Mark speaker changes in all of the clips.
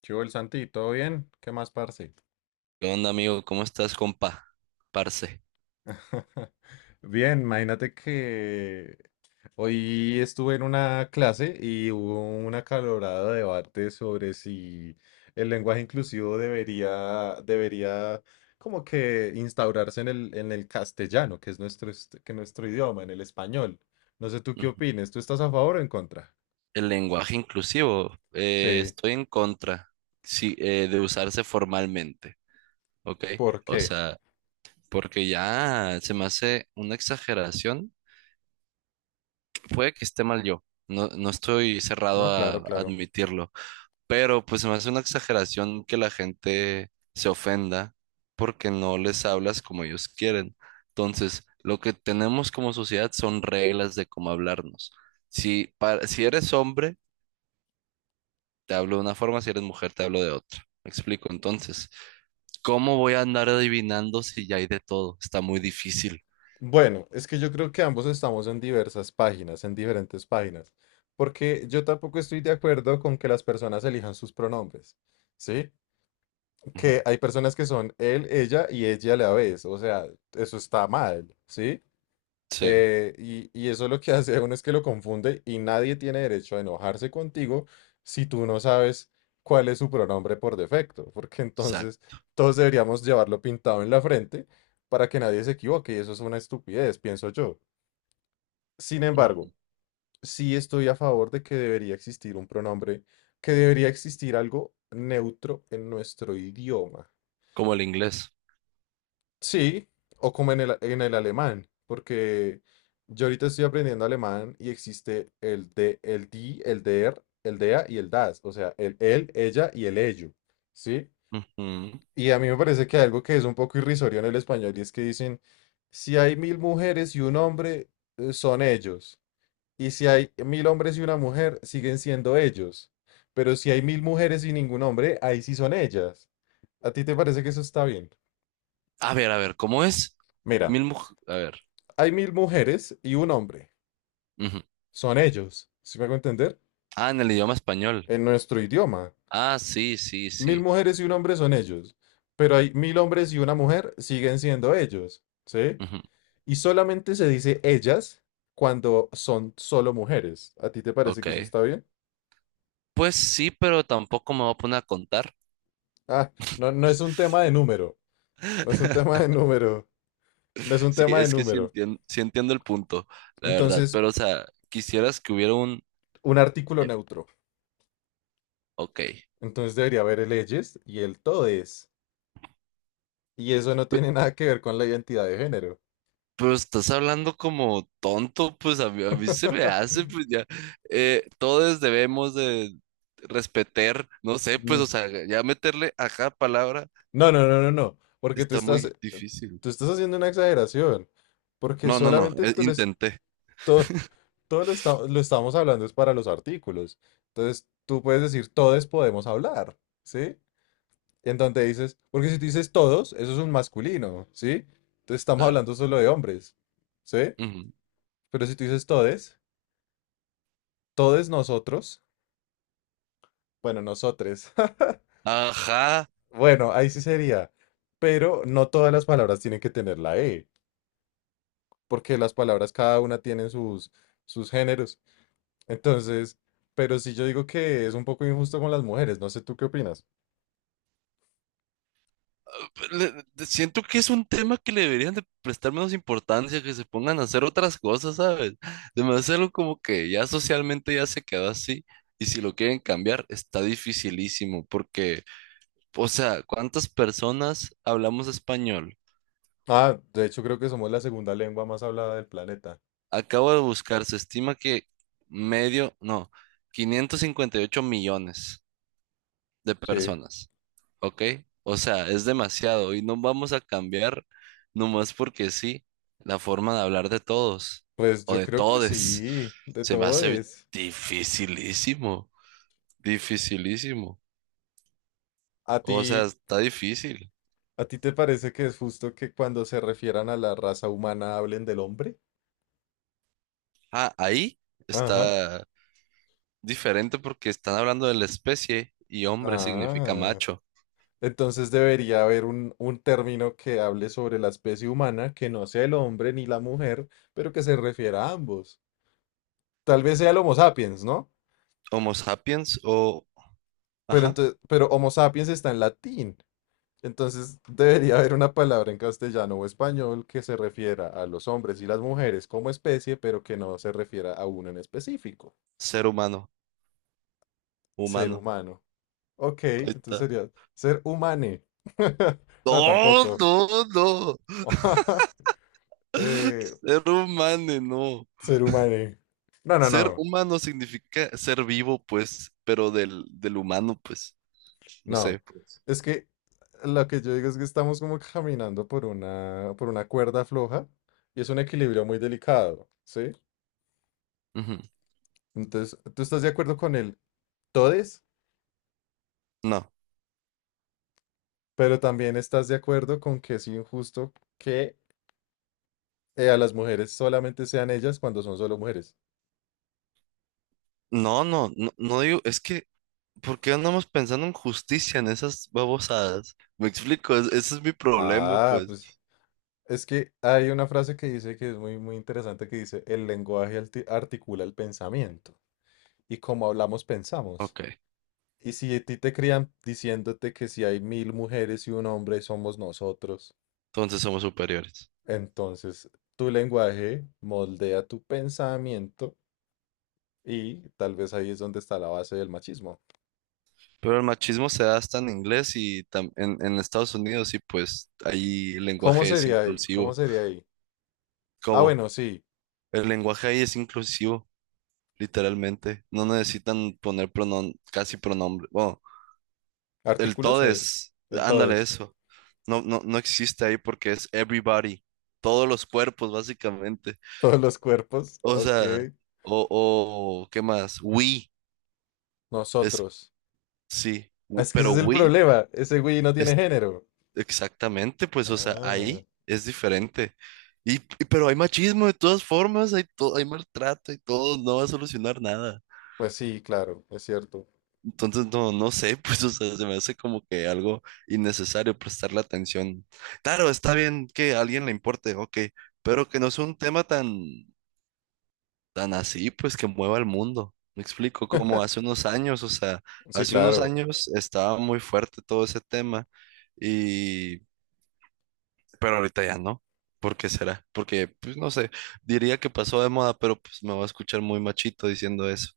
Speaker 1: ¿Qué hubo, el Santi? ¿Todo bien? ¿Qué más, parce?
Speaker 2: ¿Qué onda, amigo? ¿Cómo estás, compa? Parce.
Speaker 1: Bien, imagínate que hoy estuve en una clase y hubo un acalorado debate sobre si el lenguaje inclusivo debería como que instaurarse en en el castellano, que nuestro idioma, en el español. No sé tú qué
Speaker 2: Ujú.
Speaker 1: opines, ¿tú estás a favor o en contra?
Speaker 2: El lenguaje inclusivo,
Speaker 1: Sí,
Speaker 2: estoy en contra, sí, de usarse formalmente, ¿ok?
Speaker 1: ¿por
Speaker 2: O
Speaker 1: qué?
Speaker 2: sea, porque ya se me hace una exageración. Puede que esté mal yo, no, no estoy cerrado
Speaker 1: No,
Speaker 2: a
Speaker 1: claro, claro.
Speaker 2: admitirlo. Pero pues se me hace una exageración que la gente se ofenda porque no les hablas como ellos quieren. Entonces, lo que tenemos como sociedad son reglas de cómo hablarnos. Si eres hombre, te hablo de una forma, si eres mujer, te hablo de otra. ¿Me explico? Entonces, ¿cómo voy a andar adivinando si ya hay de todo? Está muy difícil.
Speaker 1: Bueno, es que yo creo que ambos estamos en diversas páginas, en diferentes páginas, porque yo tampoco estoy de acuerdo con que las personas elijan sus pronombres, ¿sí?
Speaker 2: Ujú.
Speaker 1: Que hay personas que son él, ella y ella a la vez, o sea, eso está mal, ¿sí?
Speaker 2: Sí,
Speaker 1: Y eso lo que hace a uno es que lo confunde y nadie tiene derecho a enojarse contigo si tú no sabes cuál es su pronombre por defecto, porque entonces
Speaker 2: exacto.
Speaker 1: todos deberíamos llevarlo pintado en la frente para que nadie se equivoque y eso es una estupidez, pienso yo. Sin
Speaker 2: Mm.
Speaker 1: embargo, sí estoy a favor de que debería existir un pronombre, que debería existir algo neutro en nuestro idioma.
Speaker 2: Como el inglés.
Speaker 1: Sí, o como en en el alemán, porque yo ahorita estoy aprendiendo alemán y existe el de, el die, el der, el dea y el das, o sea, el él, ella y el ello, ¿sí?
Speaker 2: Ujú.
Speaker 1: Y a mí me parece que algo que es un poco irrisorio en el español y es que dicen, si hay 1.000 mujeres y un hombre, son ellos. Y si hay 1.000 hombres y una mujer, siguen siendo ellos. Pero si hay 1.000 mujeres y ningún hombre, ahí sí son ellas. ¿A ti te parece que eso está bien?
Speaker 2: A ver, ¿cómo es?
Speaker 1: Mira,
Speaker 2: A ver.
Speaker 1: hay 1.000 mujeres y un hombre.
Speaker 2: Ujú.
Speaker 1: Son ellos. ¿Sí me hago entender?
Speaker 2: Ah, en el idioma español.
Speaker 1: En nuestro idioma.
Speaker 2: Ah, sí, sí,
Speaker 1: Mil
Speaker 2: sí.
Speaker 1: mujeres y un hombre son ellos. Pero hay 1.000 hombres y una mujer, siguen siendo ellos. ¿Sí?
Speaker 2: Ujú.
Speaker 1: Y solamente se dice ellas cuando son solo mujeres. ¿A ti te parece que eso
Speaker 2: Ok.
Speaker 1: está bien?
Speaker 2: Pues sí, pero tampoco me voy a poner a contar.
Speaker 1: Ah, no, no es un tema de número. No es un tema de número. No es un
Speaker 2: Sí,
Speaker 1: tema de
Speaker 2: es que
Speaker 1: número.
Speaker 2: sí entiendo el punto, la verdad.
Speaker 1: Entonces,
Speaker 2: Pero, o sea, quisieras que hubiera un...
Speaker 1: un artículo
Speaker 2: el-
Speaker 1: neutro.
Speaker 2: Ok.
Speaker 1: Entonces debería haber el leyes y el todes. Y eso no
Speaker 2: Pe-
Speaker 1: tiene nada que ver con la identidad de género.
Speaker 2: Pero estás hablando como tonto, pues a mí se me hace, pues ya. Todos debemos de respetar, no sé, pues,
Speaker 1: Mm.
Speaker 2: o sea, ya meterle a cada palabra
Speaker 1: No, no, no, no, no. Porque tú
Speaker 2: está
Speaker 1: estás,
Speaker 2: muy
Speaker 1: eh,
Speaker 2: difícil.
Speaker 1: tú estás haciendo una exageración. Porque
Speaker 2: No, no, no,
Speaker 1: solamente tú
Speaker 2: Intenté,
Speaker 1: todo, todo lo estamos hablando es para los artículos. Entonces tú puedes decir todes podemos hablar, ¿sí? En donde dices, porque si tú dices todos, eso es un masculino, ¿sí? Entonces estamos
Speaker 2: claro.
Speaker 1: hablando solo de hombres, ¿sí?
Speaker 2: Ujú.
Speaker 1: Pero si tú dices todes nosotros, bueno, nosotres,
Speaker 2: Ajá.
Speaker 1: bueno, ahí sí sería. Pero no todas las palabras tienen que tener la E, porque las palabras cada una tienen sus géneros. Entonces, pero sí yo digo que es un poco injusto con las mujeres, no sé tú qué opinas.
Speaker 2: Siento que es un tema que le deberían de prestar menos importancia, que se pongan a hacer otras cosas, ¿sabes? De hacerlo como que ya socialmente ya se quedó así. Y si lo quieren cambiar, está dificilísimo, porque, o sea, ¿cuántas personas hablamos español?
Speaker 1: Ah, de hecho creo que somos la segunda lengua más hablada del planeta.
Speaker 2: Acabo de buscar, se estima que medio, no, 558 millones de
Speaker 1: Sí,
Speaker 2: personas. ¿Ok? O sea, es demasiado y no vamos a cambiar nomás porque sí la forma de hablar de todos
Speaker 1: pues
Speaker 2: o
Speaker 1: yo
Speaker 2: de
Speaker 1: creo que
Speaker 2: todes.
Speaker 1: sí, de
Speaker 2: Se me hace
Speaker 1: todes.
Speaker 2: dificilísimo, dificilísimo.
Speaker 1: ¿A
Speaker 2: O sea,
Speaker 1: ti,
Speaker 2: está difícil.
Speaker 1: a ti te parece que es justo que cuando se refieran a la raza humana hablen del hombre?
Speaker 2: Ah, ahí
Speaker 1: Ajá.
Speaker 2: está diferente porque están hablando de la especie y hombre significa
Speaker 1: Ah,
Speaker 2: macho.
Speaker 1: entonces debería haber un término que hable sobre la especie humana, que no sea el hombre ni la mujer, pero que se refiera a ambos. Tal vez sea el Homo sapiens, ¿no?
Speaker 2: Homo sapiens o,
Speaker 1: Pero
Speaker 2: ajá,
Speaker 1: entonces, pero Homo sapiens está en latín. Entonces debería haber una palabra en castellano o español que se refiera a los hombres y las mujeres como especie, pero que no se refiera a uno en específico.
Speaker 2: ser humano,
Speaker 1: Ser
Speaker 2: humano.
Speaker 1: humano. Ok,
Speaker 2: Ahí
Speaker 1: entonces
Speaker 2: está.
Speaker 1: sería ser humane. No,
Speaker 2: No,
Speaker 1: tampoco.
Speaker 2: no, no.
Speaker 1: Eh,
Speaker 2: Ser humano, no.
Speaker 1: Ser humano. No, no,
Speaker 2: Ser
Speaker 1: no,
Speaker 2: humano significa ser vivo, pues, pero del humano, pues, no sé,
Speaker 1: no.
Speaker 2: pues.
Speaker 1: Es que lo que yo digo es que estamos como caminando por por una cuerda floja y es un equilibrio muy delicado, ¿sí?
Speaker 2: Ujú.
Speaker 1: Entonces, tú estás de acuerdo con el todes,
Speaker 2: No,
Speaker 1: pero también estás de acuerdo con que es injusto que a las mujeres solamente sean ellas cuando son solo mujeres.
Speaker 2: no digo, es que, ¿por qué andamos pensando en justicia en esas babosadas? Me explico, ese es mi problema,
Speaker 1: Ah,
Speaker 2: pues.
Speaker 1: pues es que hay una frase que dice que es muy, muy interesante que dice, el lenguaje articula el pensamiento y como hablamos, pensamos.
Speaker 2: Ok,
Speaker 1: Y si a ti te crían diciéndote que si hay 1.000 mujeres y un hombre somos nosotros,
Speaker 2: entonces somos superiores.
Speaker 1: entonces tu lenguaje moldea tu pensamiento y tal vez ahí es donde está la base del machismo.
Speaker 2: Pero el machismo se da hasta en inglés y en Estados Unidos, y pues ahí el
Speaker 1: ¿Cómo
Speaker 2: lenguaje es
Speaker 1: sería ahí? ¿Cómo
Speaker 2: inclusivo.
Speaker 1: sería ahí? Ah,
Speaker 2: ¿Cómo?
Speaker 1: bueno, sí.
Speaker 2: El lenguaje ahí es inclusivo, literalmente. No necesitan poner pronombre. Bueno, el
Speaker 1: Artículos,
Speaker 2: todes,
Speaker 1: el
Speaker 2: ándale
Speaker 1: todes.
Speaker 2: eso. No, no, no existe ahí porque es everybody, todos los cuerpos básicamente.
Speaker 1: Todos los cuerpos.
Speaker 2: O
Speaker 1: Ok.
Speaker 2: sea, o, o ¿qué más? We, es,
Speaker 1: Nosotros.
Speaker 2: sí,
Speaker 1: Ah, es que ese
Speaker 2: pero
Speaker 1: es el
Speaker 2: we
Speaker 1: problema. Ese güey no tiene
Speaker 2: es
Speaker 1: género.
Speaker 2: exactamente, pues, o sea,
Speaker 1: Ah,
Speaker 2: ahí es diferente. Pero hay machismo de todas formas, hay, hay maltrato y todo, no va a solucionar nada.
Speaker 1: pues sí, claro, es cierto.
Speaker 2: Entonces, no, no sé, pues, o sea, se me hace como que algo innecesario prestarle atención. Claro, está bien que a alguien le importe, ok, pero que no sea un tema tan, tan así, pues, que mueva el mundo. Me explico, como hace unos años, o sea,
Speaker 1: Sí,
Speaker 2: hace unos
Speaker 1: claro.
Speaker 2: años estaba muy fuerte todo ese tema y, pero ahorita ya no. ¿Por qué será? Porque, pues, no sé, diría que pasó de moda, pero pues me va a escuchar muy machito diciendo eso,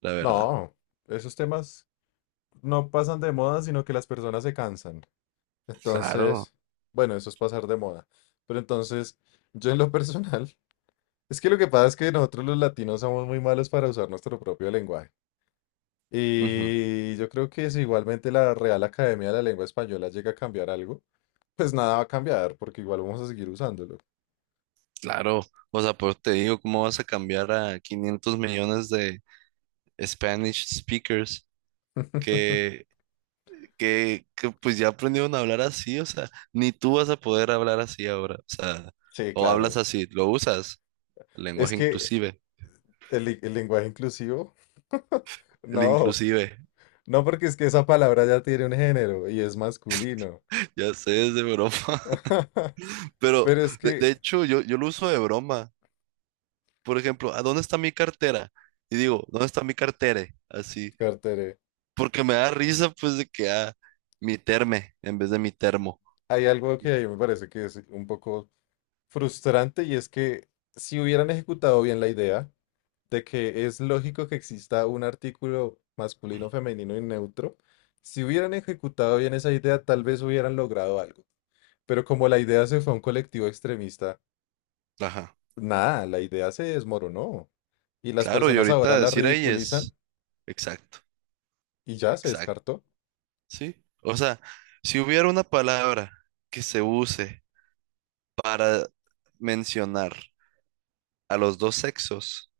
Speaker 2: la verdad.
Speaker 1: No, esos temas no pasan de moda, sino que las personas se cansan.
Speaker 2: Claro.
Speaker 1: Entonces, bueno, eso es pasar de moda. Pero entonces, yo en lo personal, es que lo que pasa es que nosotros los latinos somos muy malos para usar nuestro propio lenguaje. Y yo creo que si igualmente la Real Academia de la Lengua Española llega a cambiar algo, pues nada va a cambiar, porque igual vamos a seguir usándolo.
Speaker 2: Claro, o sea, por te digo, ¿cómo vas a cambiar a 500 millones de Spanish speakers que, que pues ya aprendieron a hablar así? O sea, ni tú vas a poder hablar así ahora. O sea,
Speaker 1: Sí,
Speaker 2: o hablas
Speaker 1: claro.
Speaker 2: así, lo usas, el
Speaker 1: Es
Speaker 2: lenguaje
Speaker 1: que
Speaker 2: inclusive,
Speaker 1: el lenguaje inclusivo,
Speaker 2: el
Speaker 1: no,
Speaker 2: inclusive,
Speaker 1: no porque es que esa palabra ya tiene un género y es masculino.
Speaker 2: ya sé, es de broma. Pero
Speaker 1: Pero es que,
Speaker 2: de hecho, yo lo uso de broma. Por ejemplo, ¿a dónde está mi cartera? Y digo, ¿dónde está mi cartere? Así,
Speaker 1: Cartere,
Speaker 2: porque me da risa pues de que, ah, mi terme en vez de mi termo.
Speaker 1: hay algo que a mí me parece que es un poco frustrante y es que si hubieran ejecutado bien la idea de que es lógico que exista un artículo masculino, femenino y neutro, si hubieran ejecutado bien esa idea, tal vez hubieran logrado algo. Pero como la idea se fue a un colectivo extremista,
Speaker 2: Ajá.
Speaker 1: nada, la idea se desmoronó. Y las
Speaker 2: Claro, y
Speaker 1: personas ahora
Speaker 2: ahorita
Speaker 1: la
Speaker 2: decir ahí
Speaker 1: ridiculizan
Speaker 2: es exacto,
Speaker 1: y ya se
Speaker 2: exacto,
Speaker 1: descartó.
Speaker 2: ¿sí? O sea, si hubiera una palabra que se use para mencionar a los dos sexos,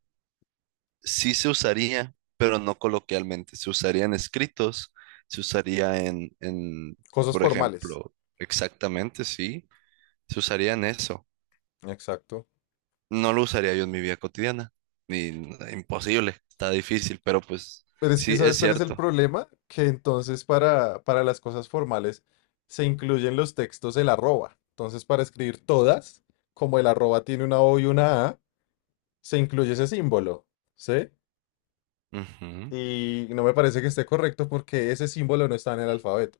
Speaker 2: sí se usaría, pero no coloquialmente. Se usaría en escritos, se usaría en,
Speaker 1: Cosas
Speaker 2: por
Speaker 1: formales.
Speaker 2: ejemplo, exactamente, sí, se usaría en eso.
Speaker 1: Exacto.
Speaker 2: No lo usaría yo en mi vida cotidiana, ni imposible, está difícil, pero pues
Speaker 1: Pero es que
Speaker 2: sí, es
Speaker 1: ¿sabes cuál es el
Speaker 2: cierto.
Speaker 1: problema? Que entonces para, las cosas formales se incluyen los textos el arroba. Entonces para escribir todas, como el arroba tiene una O y una A, se incluye ese símbolo, ¿sí?
Speaker 2: Ujú.
Speaker 1: Y no me parece que esté correcto porque ese símbolo no está en el alfabeto.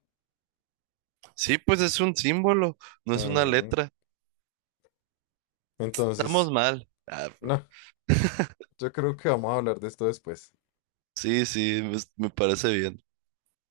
Speaker 2: Sí, pues es un símbolo, no es una
Speaker 1: Mm,
Speaker 2: letra. Estamos
Speaker 1: Entonces,
Speaker 2: mal. Ah,
Speaker 1: no, yo creo que vamos a hablar de esto después.
Speaker 2: sí, sí, me parece bien.